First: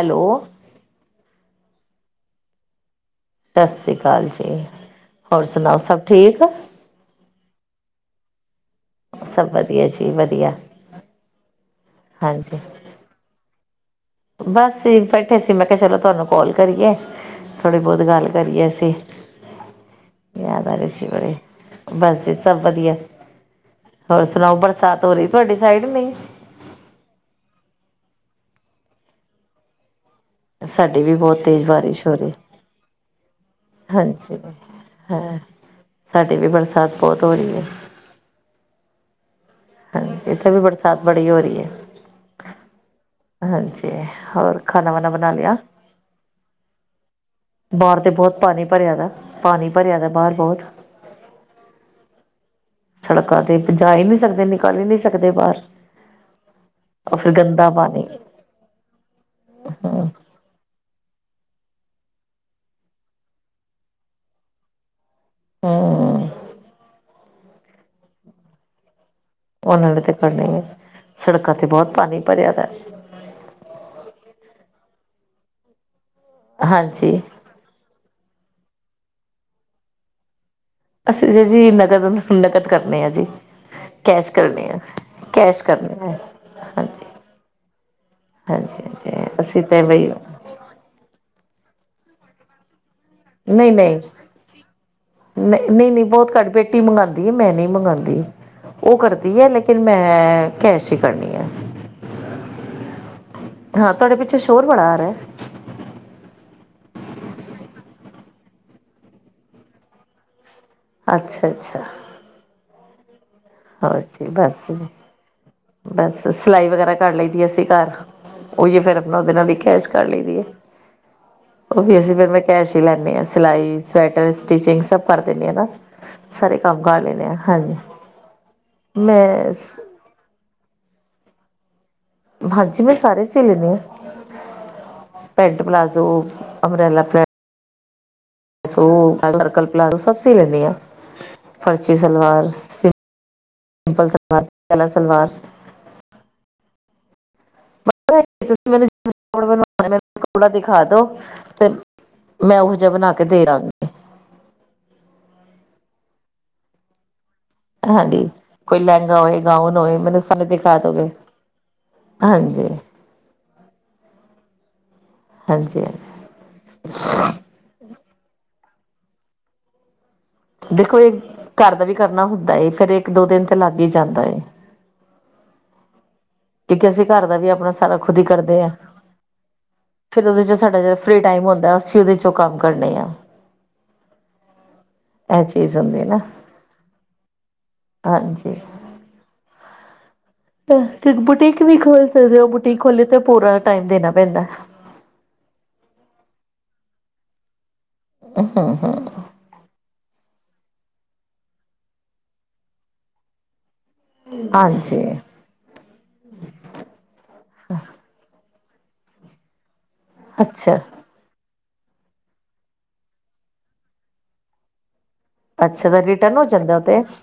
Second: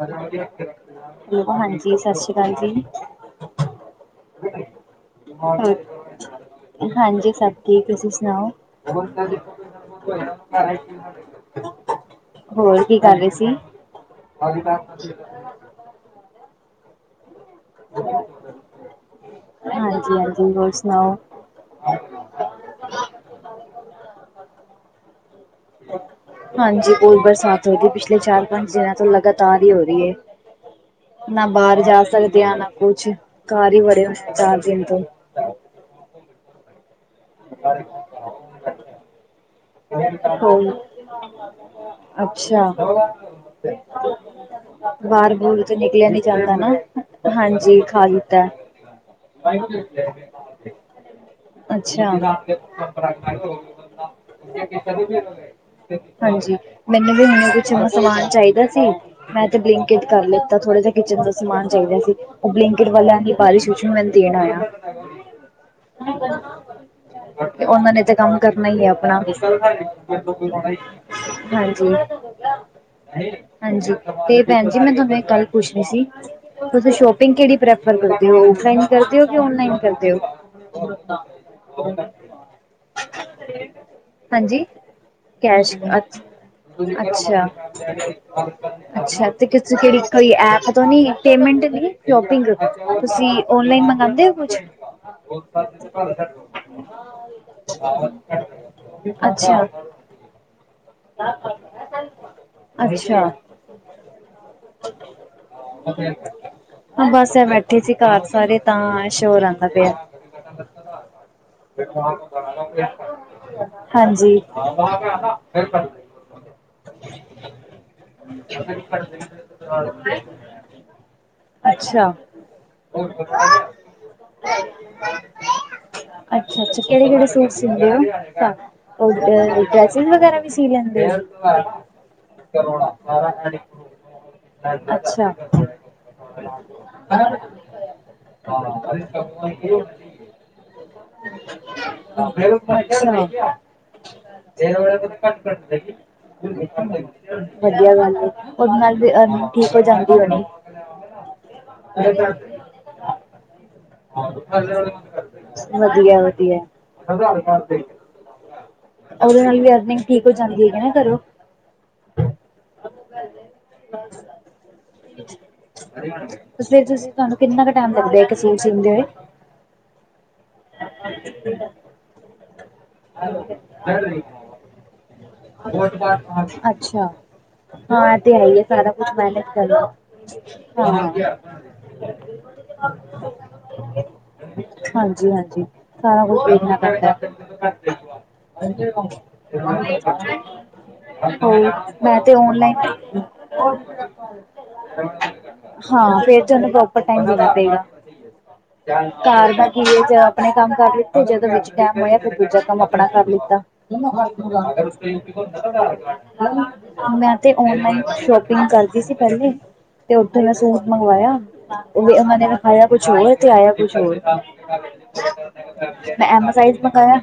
ਹੈਲ ਹਾਂਜੀ ਸਤਿ ਸ੍ਰੀ ਅਕਾਲ ਜੀ। ਸਤਿ ਸ਼੍ਰੀ ਅਕਾਲ ਜੀ ਹੋਰ ਸੁਣਾਓ ਸਭ ਠੀਕ। ਹੋਰ ਹਾਂਜੀ ਸਭ ਠੀਕ ਤੁਸੀਂ ਸੁਣਾਓ। ਸਭ ਵਧੀਆ ਜੀ ਵਧੀਆ ਹਾਂਜੀ ਹੋਰ ਕੀ ਕਰ ਰਹੇ ਸੀ। ਬਸ ਬੈਠੇ ਸੀ ਮੈਂ ਕਿਹਾ ਚਲੋ ਤੁਹਾਨੂੰ ਕਾਲ ਕਰੀਏ। ਥੋੜ੍ਹੀ ਬਹੁਤ ਗੱਲ ਕਰੀਏ ਅ ਹਾਂਜੀ ਹਾਂਜੀ ਯਾਦ ਹੋਰ ਆਾਰ ਇਸ ਸੁਣਾਓ ਬੜੇ। ਬਸ ਸਭ ਵਧੀਆ ਹੋਰ ਸੁਣਾਓ ਬਰਸਾਤ ਹੋ ਰਹੀ ਤੁਹਾਡੀ ਸਾਈਡ ਨਹੀਂ। ਹਾਂਜੀ ਹੋਰ ਬਰਸਾਤ ਹੋ ਰ ਪਿਛਲੇ ਚਾਰ ਪੰਜ ਦਿਨਾਂ ਤੋਂ ਲਗਾਤਾਰ ਹੀ ਹੋ ਰਹੀ ਹੈ। ਸਾਡੀ ਵੀ ਬਹੁਤ ਨਾ ਤੇਜ਼ ਬਾਹਰ ਜਾ ਬਾਰਿਸ਼ ਹੋ ਰਹੀ ਸਕਦੇ ਆ ਨਾ ਕੁਛ ਘਰ ਹੀ ਵੜੇ ਹੋ ਹਾਂਜੀ ਚਾਰ ਦਿਨ ਤੋਂ। ਸਾਡੀ ਵੀ ਬਰਸਾਤ ਬਹੁਤ ਹੋ ਰਹੀ ਹੈ ਹਾਂਜੀ ਇੱਥੇ ਵੀ ਹੋਰ ਬਰਸਾਤ ਬੜੀ ਹੋ ਰਹੀ ਹੈ ਅੱਛਾ ਹਾਂਜੀ ਹੋਰ ਖਾਣਾ ਵਾਣਾ ਬਣਾ ਬਾਹਰ ਲਿਆ ਬੂਰ ਤੇ ਨਿਕਲਿਆ ਨੀ ਦਾ ਨਾ ਹਾਂਜੀ ਬਾਹਰ ਖਾ ਤੇ ਬਹੁਤ ਲਿਤਾ ਪਾਣੀ ਭਰਿਆ ਦਾ ਪਾਣੀ ਭਰਿਆ ਦਾ ਬਾਹਰ ਬਹੁਤ ਅੱਛਾ ਸੜਕਾਂ ਤੇ ਜਾ ਹੀ ਨਹੀਂ ਸਕਦੇ ਨਿਕਲ ਹੀ ਨਹੀਂ ਸਕਦੇ ਬਾਹਰ ਹਾਂਜੀ ਮੈਨੂੰ ਉਹ ਵੀ ਫਿਰ ਹੁਣ ਕੁਛ ਗੰਦਾ ਪਾਣੀ ਸਮਾਨ ਚਾਹੀਦਾ ਸੀ ਮੈਂ ਤੇ ਬਲਿੰਕਟ ਕਰ ਲਿਤਾ ਥੋੜਾ ਜਿਹਾ ਕਿਚਨ ਦਾ ਸਮਾਨ ਚਾਹੀਦਾ ਸੀ ਉਹ ਬਲਿਂਕੀਟ ਵੱਲਿਆਂ ਬਾਰੀਸ਼ ਚ ਵੀ ਦੇਣ ਆਯਾ ਹਮ ਉਹਨਾਂ ਨੇ ਤੇ ਕੰਮ ਕਰਨਾ ਹੀ ਹੈ ਆਪਣਾ ਚ ਉਹਨਾਂ ਨੇ ਤੇ ਮ ਕਰਨਾ ਕੋਈ ਰਣਾ ਹੀ ਹੈ [unintelligible] ਸੜਕਾਂ 'ਤੇ ਬਹੁਤ ਪਾਣੀ ਭਰਿਆ ਦੈ ਹਾਂਜੀ ਤੇ ਭੈਣ ਜੀ ਮੈਂ ਤੁਹਾਨੂੰ ਇਕ ਗੱਲ ਪੁੱਛਣੀ ਸੀ ਹਾਂਜੀ ਸ਼ੋਪਿੰਗ ਕਿਹੜੀ ਪ੍ਰੈ ਰ ਕਰਦੇ ਹੋ ਓਫਲਾਈਨ ਕਰਦੇ ਹੋ ਕਿ ਔਨਲਾਈਨ ਕਰਦੇ ਹੋ ਅਸੀਂ ਜ ਜੀ ਨਕਦ-ਨਕਦ ਕਰਨੇ ਆ ਜੀ ਕੈਸ਼ ਕਰਨੇ ਆ ਕੈਸ਼ ਕਰਨੇ ਆ ਹਾਂਜੀ ਹਾਂਜੀ ਹਾਂਜੀ ਅੱਛਾ-ਅੱਛਾ ਤੇ ਅਸੀਂ ਕਿਸ ਤਾਂ ਕਿਹੜੀ ਬਈ ਕੋਈ ਐਪ ਨ ਪੇਮੈਂਟ ਨ ਸ਼ੋਪਿੰਗ ਤੁਸੀਂ ਓਨਲਾਈਨ ਮੰਗਾਂਦੇ ਹੋ ਕੁਛ ਨਹੀਂ-ਨਹੀਂ-ਨਹੀਂ ਬਹੁਤ ਘੱਟ ਬੇਟੀ ਮੰਗਵਾਉਂਦੀ ਹੈ ਮੈਂ ਨਹੀਂ ਮੰਗਉਂਦੀ ਉਹ ਕਰਦੀ ਹੈ ਅੱਛਾ ਲੇਕਿਨ ਮੈਂ ਏ ਕੈਸ਼ ਹੀ ਕਰਨੀ ਹੈ, ਅੱਛਾ ਹਾਂ ਤੁਹਾਡੇ ਪਿੱਛੇ ਸ਼ੋਰ ਬੜਾ ਆ ਰਿਹਾ ਹਾਂ ਬਸ ਏਹ ਬੈਠੇ ਸੀ ਘਰ ਸਾਰੇ ਤਾਂ ਸ਼ੋਰ ਆਂਦਾ ਪਿਆ ਅੱਛਾ ਅੱਛਾ [unintelligible] ਹੋਰ ਜੀ ਹਾਂਜੀ ਬਸ ਜੀ ਬਸ ਸਿਲਾਈ ਵਗੈਰਾ ਕਰ ਲਈ ਦੀ ਅਸੀਂ ਘਰ ਉਹੀ ਫਿਰ ਅਪਨਾ ਉਹਦੇ ਨਾਲ ਵੀ ਕੈਸ਼ ਕਰ ਲਈ ਦੀ ਹੈ ਉਹ ਵੀ ਅੱਛਾ ਅਸੀਂ ਫਿਰ ਮੈਂ ਕੈਸ਼ ਹੀ ਲੈਨੀ ਹਾਂ ਸਿਲਾਈ, ਸਵੈਟਰ, ਸਟਿਚਿੰਗ ਸਭ ਕਰ ਦੇਨੀ ਆ ਨਾ ਸਾਰੇ ਅੱਛਾ, ਕੰਮ ਅੱਛਾ ਕਰ ਕਿਹੜੇ, ਲੈਂਦੇ ਕਿਹੜੇ ਹਾਂ ਸੂਟ ਹਾਂਜੀ ਸਿੰਦੇ ਹੋ ਮੈਂ ਨ ਵਗੈਰਾ ਵੀ ਸੀ ਲੈਂਦੇ ਓ ਹਾਂਜੀ ਮੈਂ ਸਾਰੇ ਸੀ ਲੈਂਨੀ ਆ ਅੱਛਾ ਅੱਛਾ। ਪੈਂਟ, ਪਲਾਜ਼ੋ, ਅੰਬਰੇ ਲਾ ਪੈਂ [unintelligible] ਸਰਕਲ ਪਲਾਜ਼ੋ ਸਭ ਸੀ ਲੈਣੀ ਆ ਫਰਚੀ ਸਲਵਾਰ, ਸਿੰਪਲ ਸਲਵਾਰ, ਕਲਾ ਸਲਵਾਰ [inaudible] ਵਧੀਆ ਗੱਲ ਏ ਉਹਦੇ ਤੁਸੀਂ ਮੈਨੂੰ ਨਾਲ ਵੀ ਪਕੌੜੇ ਠੀਕ ਹੋ ਬਣਵਾਣੇ ਮੈਨੂੰ ਜਾਂਦੀ ਹੋਨੀ ਪਕੌੜਾ ਦਿਖਾ ਦੋ ਤੇ ਮੈਂ ਉਹੋ ਜਿਹਾ ਬਨਾ ਕੇ ਦੇ ਦਾਂਗੀ [unintelligible] ਵਧੀਆ ਵਧੀਆ ਅਧਾਰ ਕਾਡ ਹਾਂਜੀ, ਕੋਈ ਲਹਿੰਗਾ ਹੋਏ, ਗਾਊਨ ਹੋਏ, ਅਰਨਿੰਗ ਮੈਨੂੰ ਠੀਕ ਹੋ ਸਾਨੂੰ ਜਾਂਦੀ ਦਿਖਾ ਹੈਗੀ ਦੋਗੇ, ਹਾਂਜੀ? ਬਸ ਹਾਂਜੀ-ਹਾਂਜੀ ਫੇਰ ਤੁਸੀਂ ਤੁਹਾਨੂੰ ਕਿੰਨਾ ਕੁ ਟਾਈਮ ਲੱਗਦਾ ਇੱਕ ਸੂਟ ਸੀਦੇ ਹੋਏ ਦੇਖੋ ਇਹ ਘਰ ਦਾ ਵੀ ਕਰਨਾ ਹੁੰਦਾ ਏ ਫੇਰ ਇੱਕ ਦੋ ਦਿਨ ਤੇ ਲੱਗ ਹੀ ਜਾਂਦਾ ਹੈ ਅਸੀਂ ਅੱਛਾ ਘਰ ਦਾ ਵੀ ਆਪਣਾ ਸਾਰਾ ਹਾਂ ਤੇ ਹੈ ਹੀ ਹੈ ਸਾਰਾ ਕੁਛ [unintelligible] ਕਰ ਫੇਰ ਉਹਦੇ ਚੋਂ ਸਾਡਾ ਜਿਹੜਾ ਫਰੀ ਟਾਈਮ ਹੁੰਦਾ ਅਸੀਂ ਉਹਦੇ ਚੋਂ ਕੰਮ ਕਰਨੇ ਆ ਹਾਂਜੀ, ਇਹ ਹਾਂਜੀ ਚੀਜ਼ ਹੁੰਦੀ ਨਾ ਸਾਰਾ ਕੁਛ ਵੇਖਣਾ ਪੈਂਦਾ ਹਾਂਜੀ [unintelligible] ਬੁਟੀਕ ਹੋਰ ਵੀ ਖੋਲ ਮੈਂ ਤੇ ਸਕਦੇ ਹੋ ਬੁਟੀਕ ਖੋਲੇ ਤੇ ਔਨਲਾਈਨ ਪੂਰਾ ਟਾਈਮ ਦੇਣਾ ਪੈਂਦਾ ਹਾਂ ਫੇਰ ਤੇ ਉਹਨੂੰ ਪ੍ਰੋਪਰ ਟਾਈਮ ਦੇਣਾ ਪਏਗਾ ਹ ਹਾਂ ਹਾਂ ਘਰ ਦਾ ਕੀ ਆਪਣੇ ਕੰਮ ਕਰ ਲਿੱਤੇ ਜਦੋਂ ਵਿੱਚ ਟਾਈਮ ਹੋਇਆ ਫਿਰ ਦੂਜਾ ਕੰਮ ਆਪਣਾ ਕਰ ਲਿੱਤਾ [unintelligible] ਹਾਂਜੀ ਮੈਂ ਤੇ ਓਨਲਾਈਨ ਸ਼ੋਪਿੰਗ ਕਰਦੀ ਸੀ ਪਹਿਲੇ ਤੇ ਉੱਥ ਅੱਛਾ ਮੈਂ [unintelligible] ਆਇਆ ਓ ਵੀ ਓਹਨਾ ਨੇ ਵਿਖਾਇਆ ਕੁਛ ਹੋਰ ਤੇ ਆਇਆ ਕੁਛ ਹੋਰ ਅੱਛਾ ਤਾਂ ਮੈਂ ਰਿਟਰਨ ਹੋ ਐਮ ਜਾਂਦਾ ਸਾਈਜ਼ ਉਹ ਤੇ ਮੰਗਾਇਆ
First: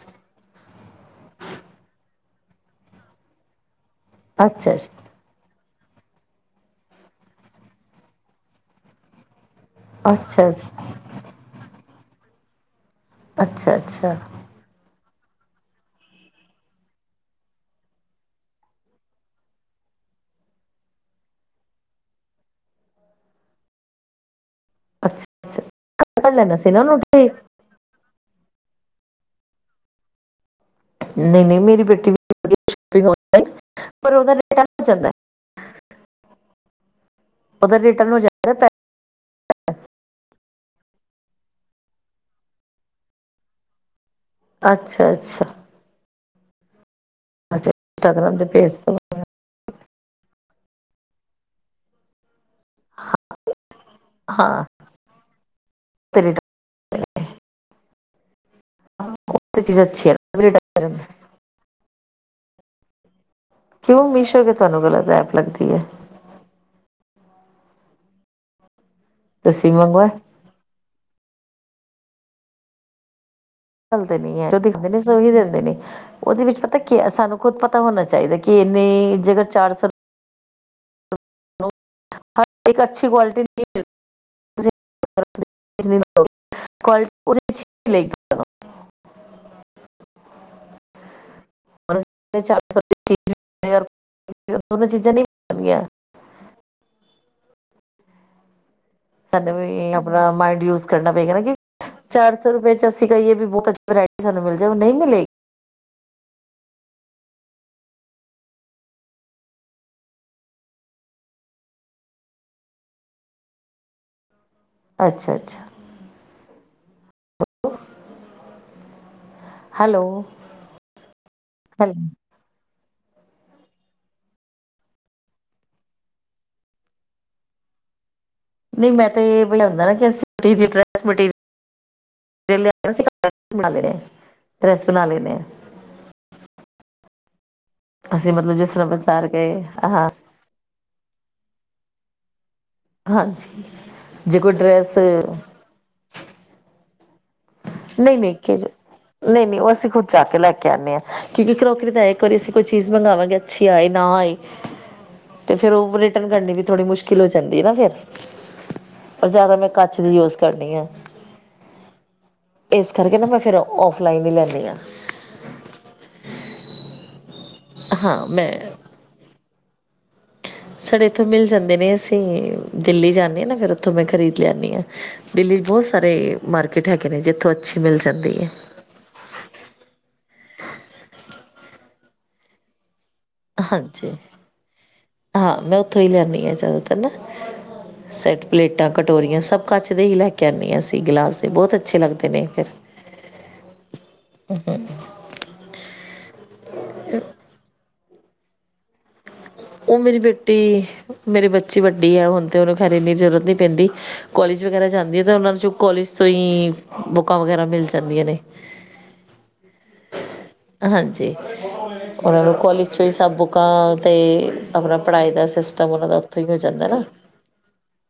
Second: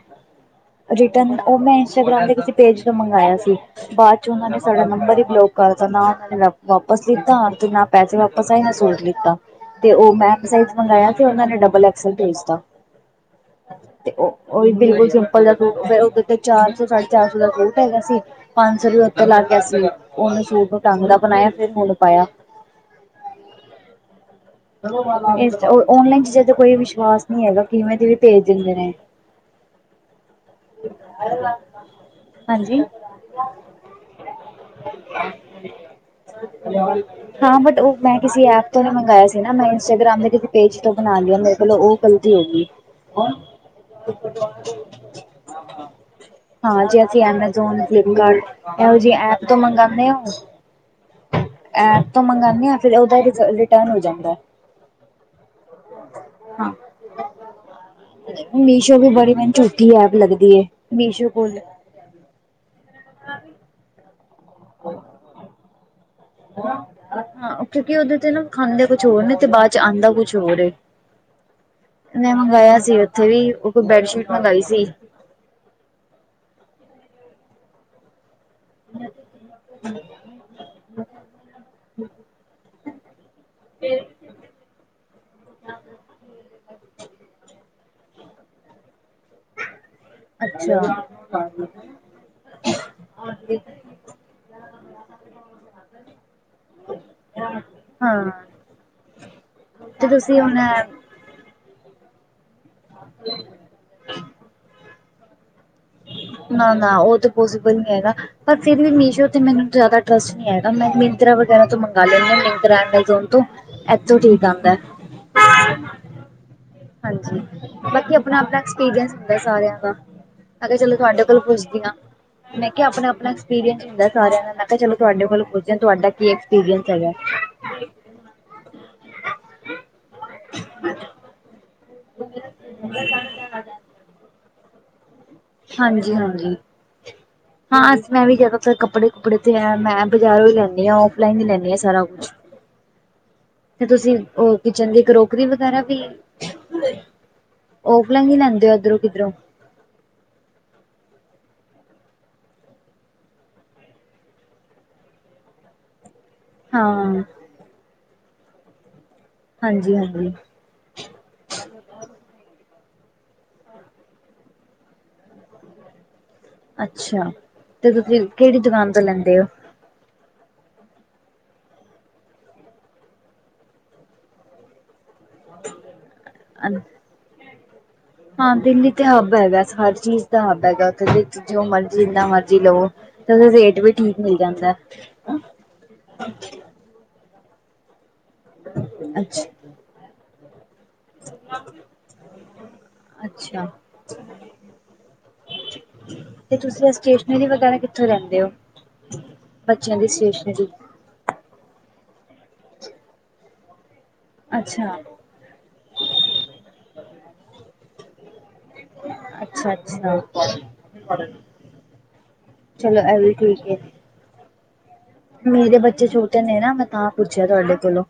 ਰਿਟਰਨ ਉਹ ਮੈਂ ਇੰਸਟਾਗ੍ਰਾਮ ਤੇ ਕਿਸੇ ਪੇਜ ਤੋਂ ਮੰਗਿਆ ਸੀ ਬਾਅਦ ਚ ਉਹਨਾ ਨੇ ਅੱਛਾ ਸਾਡਾ ਨੰਬਰ ਹੀ ਬਲੋਕ ਘਰ ਦਾ ਨਾ ਉਹਨਾਂ ਨੇ ਵਾਪਸ ਕੀਤਾ, 'ਤੇ ਨਾ ਪੈਸੇ ਵਾਪਸ ਆਏ, ਨਾ ਸੂਟ ਲਿੱਤਾ। ਤੇ ਉਹ ਮੈ ਅੱਛਾ ਐਕਸਲ ਸਾਈਜ਼ ਮੰਗਾਇਆ, ਤੇ ਉਹਨਾਂ ਨੇ ਡਬਲ ਐਕਸਲ ਭੇਜਤਾ। ਅੱਛਾ ਤੇ ਅੱਛਾ ਉਹ ਉਹੀ ਬਿਲਕੁਲ ਸਿੰਪਲ ਜਿਹਾ ਸੂਟ। ਫਿਰ ਉਹਦੇ ਤੇ ਚਾਰ ਸੌ ਸਾਢੇ ਚਾਰ ਸੌ ਦਾ ਕੋਟ ਹੈਗਾ ਸੀ। ਪੰਜ ਸੌ ਰੁਪਏ ਉਤੇ ਲੱਗ ਗਿਆ ਸੀ। ਉਹਨੇ ਸੂਟ ਕੁਛ ਢੰਗ ਦਾ ਬਣਾਇਆ, ਫਿਰ ਹੁਣ ਪਾਇਆ। ਹ [inaudible] ਇਸ ਓਨਲਾਈਨ ਚੀਜ਼ਾਂ ਤੇ ਕੋਈ ਨਾ ਉਹਨੂੰ ਵਿਸ਼ਵਾਸ ਨਹੀਂ ਹੈਗਾ। ਕਿਵੇਂ ਦੀ ਵੀ ਭੇਜ ਦਿੰਦੇ ਨੇ। ਨਹੀਂ ਨਹੀਂ, ਮੇਰੀ ਬੇਟੀ ਵੀ ਖਰੀਦਦੀ ਆ ਹਾਂਜੀ ਕੱਪੜੇ ਆਨਲਾਈਨ, ਪਰ ਉਹਦਾ ਤੇ ਕਾਫ਼ੀ ਚਲਦਾ। ਹਾਂ, ਬੱਟ ਉਹ ਰਿਟਰਨ ਮੈਂ ਹੋ ਕਿਸੇ ਜਾਂਦਾ ਐਪ ਥੋੜ੍ਹਾ ਮੰਗਇਆ ਸੀ ਨਾ। ਮੈਂ ਇੰਸਟਾਗ੍ਰਾਮ ਦੇ ਪੇਜ ਤੋਂ ਬਣਾ ਲਿਆ। ਮੇਰੇ ਕੋਲੋਂ ਉਹ ਗਲਤੀ ਹੋ ਗਈ। ਕੌਣ ਅੱਛਾ-ਅੱਛਾ। ਹਾਂ, ਜੀ ਅਸੀਂ ਅੱਛਾ ਐਮਾਜੋਨ, ਇੰਸਟਾਗ੍ਰਾਮ ਫਲਿਪਕਾਰਟ, ਤੇ ਭੇਜ ਦੋ ਐਹੋ ਜਿਹੀ ਐਪ ਤੋਂ ਮੰਗਾਨੇ ਓ? ਐਪ ਤੋਂ ਮੰਗਾਨੇ ਆ। ਫਿਰ ਉਹਦਾ ਇਹ ਰਿਜ਼ਲਟ, ਰਿਟਰਨ ਹੋ ਜਾਂਦਾ, ਹਾਂ ਤੇ ਰਿਟਰਨ ਹਾਂ ਮੀਸ਼ੋ ਵੀ ਬੜੀ, ਮੈਨੂੰ ਤੇ ਚੀਜ਼ ਛੋਟੀ ਅੱਛੀ ਐਪ ਹੈ ਲੱਗਦੀ ਏ। ਰਿਟਰਨ ਮੀਸ਼ੋ ਕੋਲ [unintelligible] ਕਿਉਂ, ਮੀਸ਼ੋ ਕਿਉਂ ਤੂਹਾਨੂੰ ਗਲਤ ਐਪ ਲੱਗਦੀ ਐ? ਹਾਂ, ਕਿਉਂਕਿ ਉਹਦੇ 'ਚ ਨਾ ਵਿਖਾਂਦੇ ਕੁਛ ਹੋਰ ਨੇ, ਤੇ ਬਾਅਦ ਤੁਸੀਂ 'ਚ ਮੰਗਵਾ ਆਦਾਂ ਕੁਛ ਛ ਹੋਰ ਏ, ਮੈਂ ਮੰਗਾਇਆ ਸੀ ਉੱਥੇ ਵੀ ਉਹ ਕੋਈ ਬੈਡਸ਼ੀਟ ਮੰਗਾਈ ਸੀ। ਓਹੀ ਦਿੰਦੇ ਨੇ। ਉਹਦੇ ਵਿੱਚ ਪਤਾ ਕੀ ਐ, ਸਾਨੂੰ ਖੁੱਦ ਪਤਾ ਹੋਣਾ ਚਾਹੀਦਾ ਕਿ ਇੰਨੀ ਜਗ੍ਹਾ ਚਾਰ ਸੌ ਹੈਲੋ, ਹਾਂ ਇੱਕ ਅੱਛੀ ਕੁਆਲਿਟੀ ਨਹੀਂ ਮਿਲ [inaudible] ਅੱਛਾ। ਹਾਂ ਦੋਨੋ ਚੀਜ਼ਾਂ ਨਹੀਂ ਮਿਲਦੀਆਂ। ਹਾਂ। ਹਾਨੂੰ ਵੀ ਆਪਣਾ ਮਾਇੰਡ ਯੂਜ ਕਰਨਾ ਪਏਗਾ ਨਾ ਕਿ ਚਾਰ ਸੌ ਰੁਪਏ ਚ ਅਸੀਂ ਕਹੀਏ ਵੀ ਬਹੁਤ ਅੱਛੀ ਵਰਾਇਟੀ ਸਾਨੂੰ ਮਿਲ ਜਾਏ ਉਹ ਨਹੀਂ ਮਿਲੇਗੀ। ਨਾ ਨਾ ਉਹ ਤੇ ਪੋਸੀਬਲ ਨੀ ਹੈਗਾ। ਪਰ ਫਿਰ ਵੀ ਮੀਸ਼ੋ ਤੇ ਮੈਨੂੰ ਜ਼ਿਆਦਾ ਟਰਸਟ ਨ ਹੈਗਾ ਮੈਂ ਮਿੰਤਰਾ ਵਗੈਰਾ ਤੋਂ ਮੰਗਵਾ ਲੈਂਦੀ ਮਿੰਤਰਾ, ਐਮਾਜ਼ੋਨ ਤੋਂ ਇੱਥੋਂ ਠੀਕ ਆਉਂਦਾ। ਅੱਛਾ-ਅੱਛਾ ਹਾਂਜੀ, ਬਾਕੀ ਆਪਣਾ ਆਪਣਾ ਐਕਸਪੀਰੀਅੰਸ ਹੁੰਦਾ ਸਾਰਿਆਂ ਦਾ, ਹੈਲੋ ਅੱਗੇ ਚਲੋ ਤੁਹਾਡੇ ਕੋਲ ਪੁੱਛਦੀ ਹੈਲੋ ਹਾਂ। ਮੈ ਕਿਹਾ ਆਪਣਾ - ਆਪਣਾ ਐਕਸਪੀਰੀਅੰਸ ਹੁੰਦਾ ਸਾਰਿਆਂ ਦਾ, ਮੈ ਕਿਹਾ ਚਲੋ ਤੁਹਾਡੇ ਵੱਲੋ ਪੁੱਛਦੇ ਆ, ਤੁਹਾਡਾ ਕੀ ਐਕਸਪੀਰੀਅੰਸ ਹੈਗਾ? ਨਹੀਂ, ਮੈਂ ਤੇ ਬਈ ਲਿਆਦਾ ਸੀ ਟੀ ਜੀ ਮੈਂਟੀਰਿਅਲ ਵਿਰਲੇ [unintelligible] ਤੂ ਬਣਾ ਲਏ ਨੇ, ਡਰੈਸ ਬਣਾ ਲੈਨੇ ਆ। ਹਾਂਜੀ ਹਾਂਜੀ, ਹਾਂ ਐਸ ਮੈਂ ਅਸੀਂ ਵੀ ਮਤਲਬ ਕਹਤਾ ਜਿਸ ਐਸ ਤਰ੍ਹਾਂ ਕੱਪੜੇ ਬਾਜ਼ਾਰ -ਕੁਪੜੇ ਤੇ ਗਏ ਹੈ ਮੈਂ ਹਾਂ ਵੀ ਬਾਜ਼ਾਰੋਂ ਹੀ ਲੈਨੀ ਆ, ਆਫਲਾਈਨ ਹੀ ਲੈਨੀ ਆ ਸਾਰਾ ਕੁਝ ਹਾਂਜੀ 'ਤੇ ਤੁਸੀਂ ਜੇ ਕੋਈ ਉਹ ਕਿਚਨ ਡਰੈਸ ਦੀ ਕਰੋਕਰੀ ਵਗੈਰਾ ਵੀ ਨਹੀਂ ਔਫਲਾਈਨ ਨਹੀਂ ਵੀ ਕਿ ਲੈਂਦੇ ਓ, ਐਧਰੋ ਕਿਧਰੋ? ਨਹੀਂ ਨਹੀਂ ਉਹ ਅਸੀਂ ਖੁਦ ਜਾ ਕੇ ਲੈ ਕੇ ਆਉਂਨੇ ਹਾਂ, ਕਿਉਂਕਿ ਕਰੋਕਰੀ ਦਾ ਇੱਕ ਵਾਰੀ ਅਸੀਂ ਕੋਈ ਚੀਜ਼ ਮੰਗਾਵਾਂਗੇ, ਅੱਛੀ ਆਏ ਨਾ ਆਏ। ਤੇ ਫਿਰ ਉਹ ਵਾ ਕਟਿੰਗ ਕਰਨੀ ਵੀ ਥੋੜੀ ਮੁਸ਼ਕਿਲ ਹਾਂ ਹੋ ਜਾਂਦੀ ਹੈ ਨਾ ਫਿਰ? ਪਰ ਜਿਆਦਾ ਮੈਂ ਹਾਂਜੀ ਕੱਚ ਦੀ ਹਾਂਜੀ ਯੂਜ਼ ਕਰਨੀ ਆ। ਇਸ ਕਰਕੇ ਨਾ ਮੈਂ ਫਿਰ ਔਫਲਾਈਨ ਹੀ ਲੈਂਨੀ ਹਾਂ। ਅੱਛਾ ਤੇ ਤੁਸੀਂ ਹਾਂ ਫਿਰ ਮੈਂ ਕਿਹੜੀ ਦੁਕਾਨ ਤੋਂ ਲੈਂਦੇ ਹੋ? ਸਾਡੇ ਇੱਥੋਂ ਮਿਲ ਜਾਂਦੇ ਨੇ, ਅਸੀਂ ਦਿੱਲੀ ਜਾਂਦੇ ਹਾਂ ਨਾ ਫਿਰ ਉੱਥੋਂ ਮੈਂ ਖਰੀਦ ਲੀਆਨੀ ਆ। ਦਿੱਲੀ 'ਚ ਬਹੁਤ ਸਾਰੇ ਮਾਰਕੀਟ ਹੈਗੇ ਨੇ ਜਿੱਥੋਂ ਅੱਛੀ ਮਿਲ ਜਾਂਦੀ ਹੈ ਹਾਂ ਦਿੱਲੀ ਤੇ ਹੱਬ ਹੈਗਾ ਹਰ ਚੀਜ਼ ਦਾ ਹੱਬ ਹੈਗਾ, ਉਥੇ ਦੇ ਜੋ ਮਰਜੀ ਜਿੰਨਾ ਮਰਜ਼ੀ ਲਵੋ। ਤੇ ਉਹਦਾ, ਰੇਟ ਵੀ ਹਾਂਜੀ ਠੀਕ ਮਿਲ ਜਾਂਦਾ। ਹਾਂ ਮੈਂ ਉੱਥੋਂ ਹੀ ਲੈਂਦੀ ਹਾਂ ਜ਼ਿਆਦਾਤਰ ਨਾ, ਸੈਟ, ਪਲੇਟਾਂ, ਕਟੋਰੀਆਂ, ਅੱਛਾ ਸਭ ਕੱਚ ਦੇ ਹੀ ਲੈ ਕੇ ਆਦੀਆ ਸੀਂ। ਏ ਗਲਾਸ ਵੀ ਬਹੁਤ, ਅੱਛੇ ਲੱਗਦੇ ਨੇ ਫਿਰ ਅੱਛਾ ਤੇ ਤੁਸੀ, ਸਟੇਸ਼ਨਰੀ ਵਗੈਰਾ ਕਿੱਥੋਂ ਲਹਿੰਦੇ ਹੋ? ਬੱਚਿਆਂ ਉਹ, ਦੀ ਮੇਰੀ ਬੇਟੀ ਸਟੇਸ਼ਨਰੀ ਮੇਰੀ ਬੱਚੀ ਵੱਡੀ ਆ, ਹੁਣ ਤਾਂ ਉਹਨੂੰ ਖੈਰ ਇੰਨੀ ਜ਼ਰੂਰਤ ਨਹੀਂ ਪੈਂਦੀ, ਕੋਲਜ ਵਗੈਰਾ ਅੱਛਾ ਜਾਂਦੀ ਉਹਨਾ ਨੂੰ, ਚ ਕੋਲਜ ਤੋਂ ਹੀ, ਬੁੱਕਾਂ ਵਗੈਰਾ ਮਿਲ ਜਾਂਦੀਆਂ ਨੇ, ਅੱਛਾ ਅੱਛਾ ਹਾਂਜੀ ਉਹਨਾਂ ਨੂੰ, ਕੋਲਜ ਚਲੋ ਚੋਂ ਹੀ ਇਹ ਵੀ ਸਬ ਠੀਕ ਹੈ ਬੁਕਾਂ ਤੇ ਆਪਣਾ ਪੜ੍ਹਾਈ ਦਾ ਮੇਰੇ ਸਿਸਟਮ, ਉਹਨਾਂ ਬੱਚੇ ਦਾ ਛੋਟੇ ਉੱਥੋਂ ਹੀ ਹੋ ਨੇ ਮੈਂ ਜਾਂਦਾ ਨਾ ਤਾਂ ਪੁੱਛਿਆ ਤੁਹਾਡੇ ਕੋਲੋਂ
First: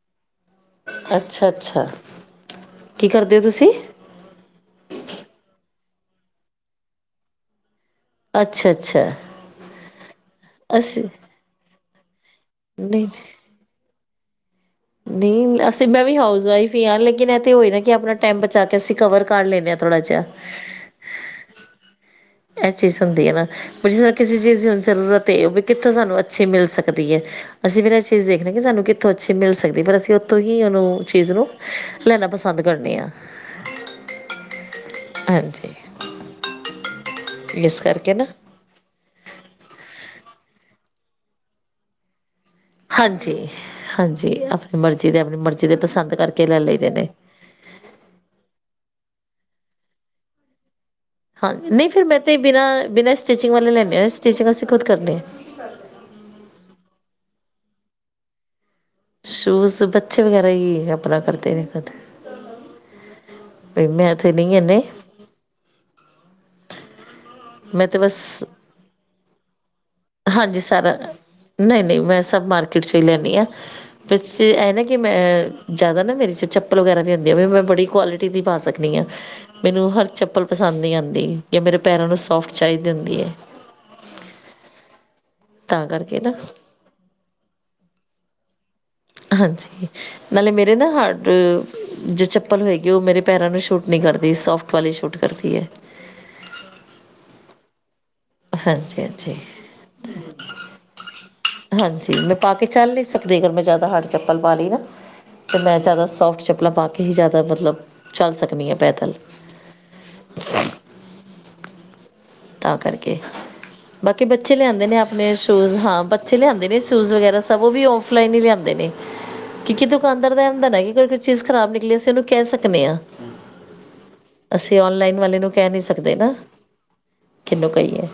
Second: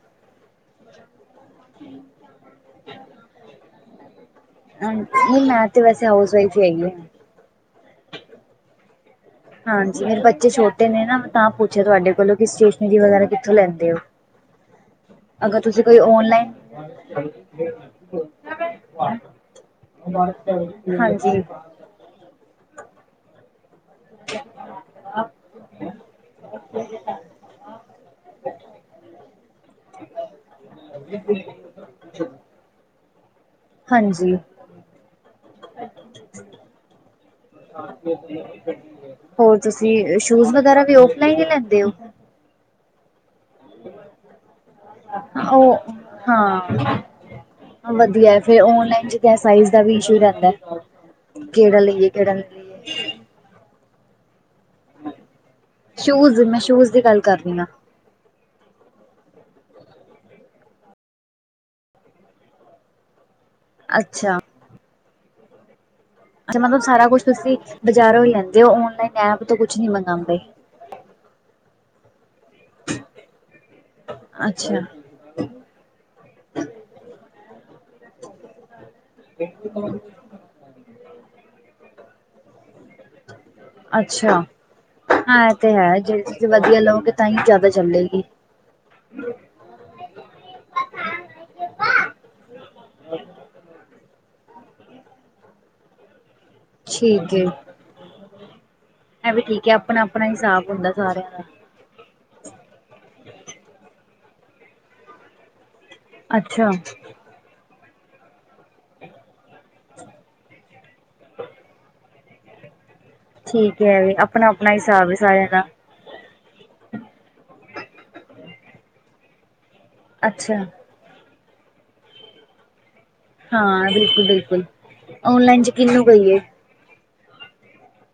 ਅੱਛਾ -ਅੱਛਾ ਕੀ ਕਰਦੇ ਹੋ ਤੁਸੀਂ? ਹਾਂ, ਮੈਂ ਨਾ ਤੇ ਵੈਸੇ ਹਾਊਸ ਵਈਫ ਹੀ ਹੈਗੀ ਆ। ਅੱਛਾ -ਅੱਛਾ। ਹਾਂਜੀ, ਮੇਰੇ ਬੱਚੇ ਛੋਟੇ ਨੇ ਅਸੀਂ ਨਾ ਮੈਂ ਤਾਂ ਪੁੱਛਿਆ? ਤੁਹਾਡੇ ਕੋਲੋਂ ਕਿ ਸਟੇਸ਼ਨਰੀ, ਨਹੀਂ ਵਗੈਰਾ ਕਿੱਥੋਂ ਲੈਂਦੇ ਹੋ? ਨਹੀਂ ਅਗਰ ਤੁਸੀਂ ਅਸੀਂ, ਕੋਈ ਮੈਂ ਵੀ ਹਾਊਸ ਔਨਲਾਈਨ ਵਈਫ ਹੀ ਹਾਂ ਲੇਕਿਨ, ਐ ਤੇ ਹੋਏ ਨਾ ਕਿ ਆਪਣਾ ਟਾਈਮ ਬਚਾ ਕੇ, ਅਸੀਂ ਕਵਰ ਕਰ ਲੈਂਦੇ ਹਾਂ ਥੋੜ੍ਹਾ ਜਿਹਾ ਹਾਂਜੀ। ਇਹ ਚੀਜ਼ ਹੁੰਦੀ ਹੈ ਨਾ, ਜਿਸ ਤਰ੍ਹਾਂ ਕਿਸੇ ਚੀਜ਼ ਦੀ ਹੀ ਜ਼ਰੂਰਤ ਹੈ ਉਹ ਵੀ ਕਿੱਥੋਂ, ਸਾਨੂੰ ਅੱਛੀ ਮਿਲ ਸਕਦੀ ਏ ਅਸੀਂ ਫਿਰ, ਇਹ ਚੀਜ਼ ਦੇਖਦੇ ਕਿ ਸਾਨੂੰ ਕਿੱਥੋਂ ਅੱਛੇ ਮਿਲ ਫਿਰ ਅਸੀਂ ਉੱਥੋਂ ਹੀ, ਉਹਨੂੰ ਚੀਜ਼ ਨੂੰ ਲੈਣਾ ਪਸੰਦ ਕਰਨਦੇ ਹਾਂ। ਹਾਂਜੀ, ਹਾਂਜੀ ਇਸ ਕਰਕੇ ਨਾ ਹੋਰ ਤੁਸੀਂ, ਸ਼ੂਜ ਵਗੈਰਾ ਵੀ ਫਲਾਈਨ ਹੀ ਲੈਂਦੇ ਹੋ? ਹਾਂਜੀ -ਹਾਂਜੀ ਆਪਣੀ ਮਰਜੀ ਦੇ -ਆਪਣੀ ਮਰਜ਼ੀ ਦੇ ਉਹ ਪਸੰਦ ਕਰਕੇ ਲੈ ਲਈਦੇ ਹਾਂ ਨੇ, ਵਧੀਆ, ਫਿਰ ਔਨਲਾਈਨ ਚ ਕ ਸਾਈਜ਼ ਦਾ ਵੀ ਇਸ਼ੂ ਰਹਿੰਦਾ ਹਾਂਜੀ, ਕਿਹੜਾ ਨਹੀਂ ਫਿਰ ਲਈਏ ਮੈਂ ਕਿਹੜਾ ਤੇ ਨਹੀਂ ਬਿਨਾਂ ਲਈਏ -ਬਿਨਾਂ ਸਟਿਚਿੰਗ ਵਾਲੇ ਲੈਂਣੇ ਹ ਸਟਿਚਿੰਗ ਅਸੀਂ ਖੁਦ ਕਰਨੇ ਹਾਂ। ਸ਼ੂਜ, ਮੈਂ ਸ਼ੂਜ ਦੀ ਗੱਲ ਕਰੀ ਹਾਂ। ਸ਼ੂਜ਼, ਬੱਚੇ ਵਗੈਰਾ ਹੀ ਆਪਣਾ ਕਰਦੇ ਨੇ ਖੁਦ, ਬਈ, ਮੈਂ ਇੱਥੇ ਅੱਛਾ ਨ ਇਨੇ ਮਤਲਬ, ਸਾਰਾ ਕੁਛ ਤੁਸੀਂ ਬਜ਼ਾਰ ਹੋ ਹੀ ਲੈਂਦੇ ਔ ਔਨਲਾਈਨ ਐਪ ਤੋਂ ਕੁਛ ਨੀ ਬ ਹਾਂਜੀ ਸਾਰਾ ਨਹੀਂ ਨਹੀਂ ਮੈਂ ਸਭ ਮਾਰਕੀਟ ਚੋਂ ਹੀ ਲੈਦੀ ਹਾਂ। ਬ ਇਹ ਅੱਛਾ ਨਾ ਕਿ, ਮੈਂ ਜਿਆਦਾ ਨਾ ਮੈਂ ਚ ਚੱਪਲ ਵਗੈਰਾ ਵੀ ਲਾਉਣੀ ਆ, ਮੈਂ ਬੜੀ ਕੁਆਲਿਟੀ ਦੀ ਪਾ ਮੈਨੂੰ ਹਰ ਚੱਪਲ ਪਸੰਦ ਨੀ ਆਉਂਦੀ ਜਾਂ ਮੇਰੇ ਪੈਰਾਂ ਨੂੰ ਸੋਫਟ ਚਾਹੀਦੀ ਹੁੰਦੀ ਹੈ ਅੱਛਾ, ਹਾਂ ਇਹ ਤੇ ਤਾਂ ਹੈ, ਕਰਕੇ ਜੇ ਨਾ ਤੁਸੀਂ ਵਧੀਆ ਲਓਗੇ ਤਾਂ, ਹੀ ਜ਼ਿਆਦਾ ਚੱਲੇਗੀ। ਹਾਂਜੀ, ਨਾਲੇ ਮੇਰੇ ਨਾ ਹਾਰਡ ਜੋ ਚੱਪਲ ਹੋਏਗੀ, ਉਹ ਮੇਰੇ ਪੈਰਾਂ ਨੂੰ ਸ਼ੂਟ ਨਹੀਂ ਕਰਦੀ, ਸੋਫਟ ਵਾਲੀ ਸ਼ੂਟ ਕਰਦੀ ਹੈ। ਠੀਕ ਹੈ, ਹਾਂਜੀ ਇਹ ਹਾਂਜੀ ਵੀ ਠੀਕ ਹੈ ਆਪਣਾ -ਆਪਣਾ ਹਿਸਾਬ ਹੁੰਦਾ ਸਾਰਿਆਂ ਦਾ। ਹਾਂਜੀ, ਮੈਂ ਪਾ ਕੇ ਚੱਲ ਨਹੀਂ ਸਕਦੀ ਅਗਰ ਮੈਂ ਜ਼ਿਆਦਾ ਹਡ ਚੱਪਲ ਪਾ ਲਈ, ਨਾ ਤਾਂ ਮੈਂ ਜ਼ਿਆਦਾ ਸੋਫਟ ਅੱਛਾ ਚੱਪਲਾਂ, ਪਾ ਕੇ ਹੀ ਜ਼ਿਆਦਾ, ਮਤਲਬ ਚੱਲ ਸਕਦੀ ਹੈ ਪੈਦਲ [inaudible] ਤਾਂ ਕਰਕੇ, ਠੀਕ ਹੈ ਵੀ ਬਾਕੀ ਆਪਣਾ ਬੱਚੇ ਆਪਣਾ ਲਿਆਂਦੇ ਨੇ ਹਿਸਾਬ ਹੈ ਆਪਣੇ ਸਾਰਿਆਂ ਦਾ ਸ਼ੂਜ ਹਾਂ। ਬੱਚੇ ਲਿਆਦੇ ਨੇ ਸ਼ੂਜ ਵਗੈਰਾ, ਔ ਸਭ ਉਹ ਵੀ ਔ- ਫਲਾਈਨ ਹੀ ਲਿਆਦੇ ਨੇ ਕਿਉ ਦੁਕਾਨਦਾਰ ਦਾ ਅੱਛਾ ਹੁੰਦਾ ਚੀਜ਼ ਖਰਾਬ ਨਿਕਲੇ, ਅਸੀਂ ਉਹਨੂੰ ਕਹਿ ਸਕਦੇ ਹਾਂ। ਹਾਂ ਬਿਲਕੁਲ ਬਿਲਕੁਲ ਅਸੀਂ ਓਨਲਾਈਨ ਵਾਲੇ ਨੂੰ, ਔਨਲਾਈਨ ਕਹਿ ਚ ਨ ਨਹੀਂ ਕਿਹਨੂੰ ਸਕਦੇ ਨਾ, ਕਹੀਏ ਕਿਹਨੂੰ, ਕਹੀਏ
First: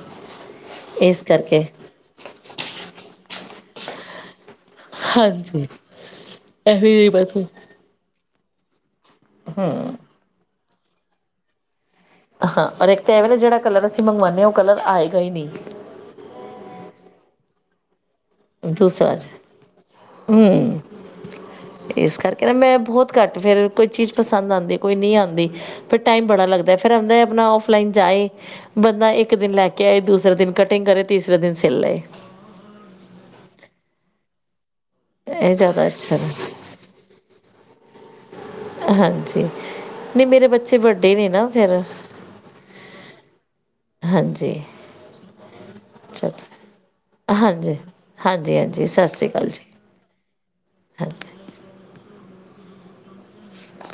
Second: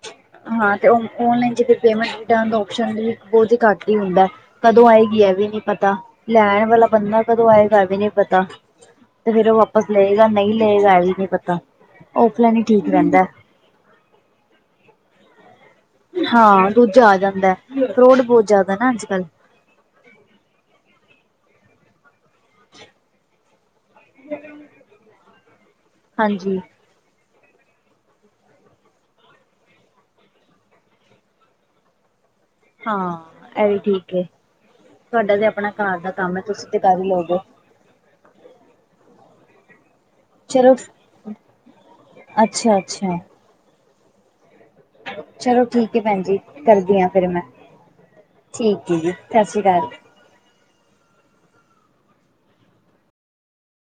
ਹਾਂ ਤੇ, ਇਸ ਔਨ ਲਾਈਨ ਚ ਕਰਕੇ ਪੇਮੈਂਟ ਓਕਸ਼ਨ ਬਹੁਤ ਹੀ ਘੱਟ ਹੀ ਹੁੰਦਾ। ਕਦੋਂ ਆਏਗੀ, ਇਹ ਵੀ ਨੀ ਹਾਂਜੀ ਪਤਾ, ਲੈਣ ਵਾਲਾ ਇਹੀ ਬੰਦਾ ਬਸ ਕਦੋਂ ਆਏਗਾ? ਇਹ ਵੀ ਨਹੀਂੀ ਪਤਾ, ਤੇ ਫੇਰ ਉਹ ਵਾਪਸ ਹਮ ਲਏਗਾ ਨਹੀਂ ਲਏਗਾ ਇਹ ਵੀ ਨਹੀਂ ਪਤਾ ਔਫਲਾਈਨ ਹੀ ਹਾਂ ਠੀਕ ਔਰ, ਇੱਕ ਤਾਂ ਰਹਿੰਦਾ ਐਵੇਂ ਨਾ ਜਿਹੜਾ ਕਲਰ ਅਸੀਂ ਮੰਗਵਾਉਂਦੇ ਹ, ਉਹ ਕਲਰ ਆਏਗਾ ਹੀ ਨਹੀਂ। ਹਾਂ, ਦੂਜਾ ਆ ਜਾਂਦਾ ਫਰੋਟ ਬੋ ਦੂ ਸਾਜ ਹਮ, ਇਸ ਕਰਕੇ ਕਹਿੰਦਾ ਮੈਂ ਬਹੁਤ ਘੱਟ, ਫਿਰ ਕੋਈ ਚੀਜ਼ ਪਸੰਦ ਆਉਂਦੀ ਕੋਈ ਨਹੀਂ ਆਉਂਦੀ, ਫਿਰ ਟਾਈਮ ਬੜਾ ਹਾਂਜੀ ਲੱਗਦਾ। ਫਿਰ ਹੁੰਦਾ ਏ ਆਪਣਾ ਔਫਲਾਈਨ ਜਾਏ। ਬੰਦਾ ਇੱਕ ਦਿਨ ਲੈ ਕੇ ਆਏ, ਦੂਸਰੇ ਦਿਨ ਕਟਿੰਗ ਕਰੇ, ਤੀਸਰੇ ਦਿਨ ਸਿੱਲ ਲਏ। ਹਾਂ ਏਹ ਵੀ ਠੀਕ ਏ, ਤੁਹਾਡਾ ਤੇ ਇਹ ਆਪਣਾ ਜ਼ਿਆਦਾ ਕਾਰ ਦਾ ਅੱਛਾ ਰ ਕੰਮ ਹੈ ਤੁਸੀਂ ਤੇ ਕਰ ਈ ਲੋਗੇ? ਹਾਂਜੀ, ਨਈ ਮੇਰੇ ਬੱਚੇ ਵੱਡੇ ਨੇ ਨਾ ਫੇਰ। ਅੱਛਾ-ਅੱਛਾ। ਹਾਂਜੀ। ਚਲੋ ਠੀਕ ਹੈ ਭੈਣ ਚਲੋ ਜੀ, ਕਰਦੀ ਆ ਫਿਰ ਮੈਂ। ਹਾਂਜੀ ਹਾਂਜੀ ਹਾਂਜੀ ਠੀਕ ਜੀ, ਸਤਿ ਸ਼੍ਰੀ ਅਕਾਲ। ਹੈ। [inaudible]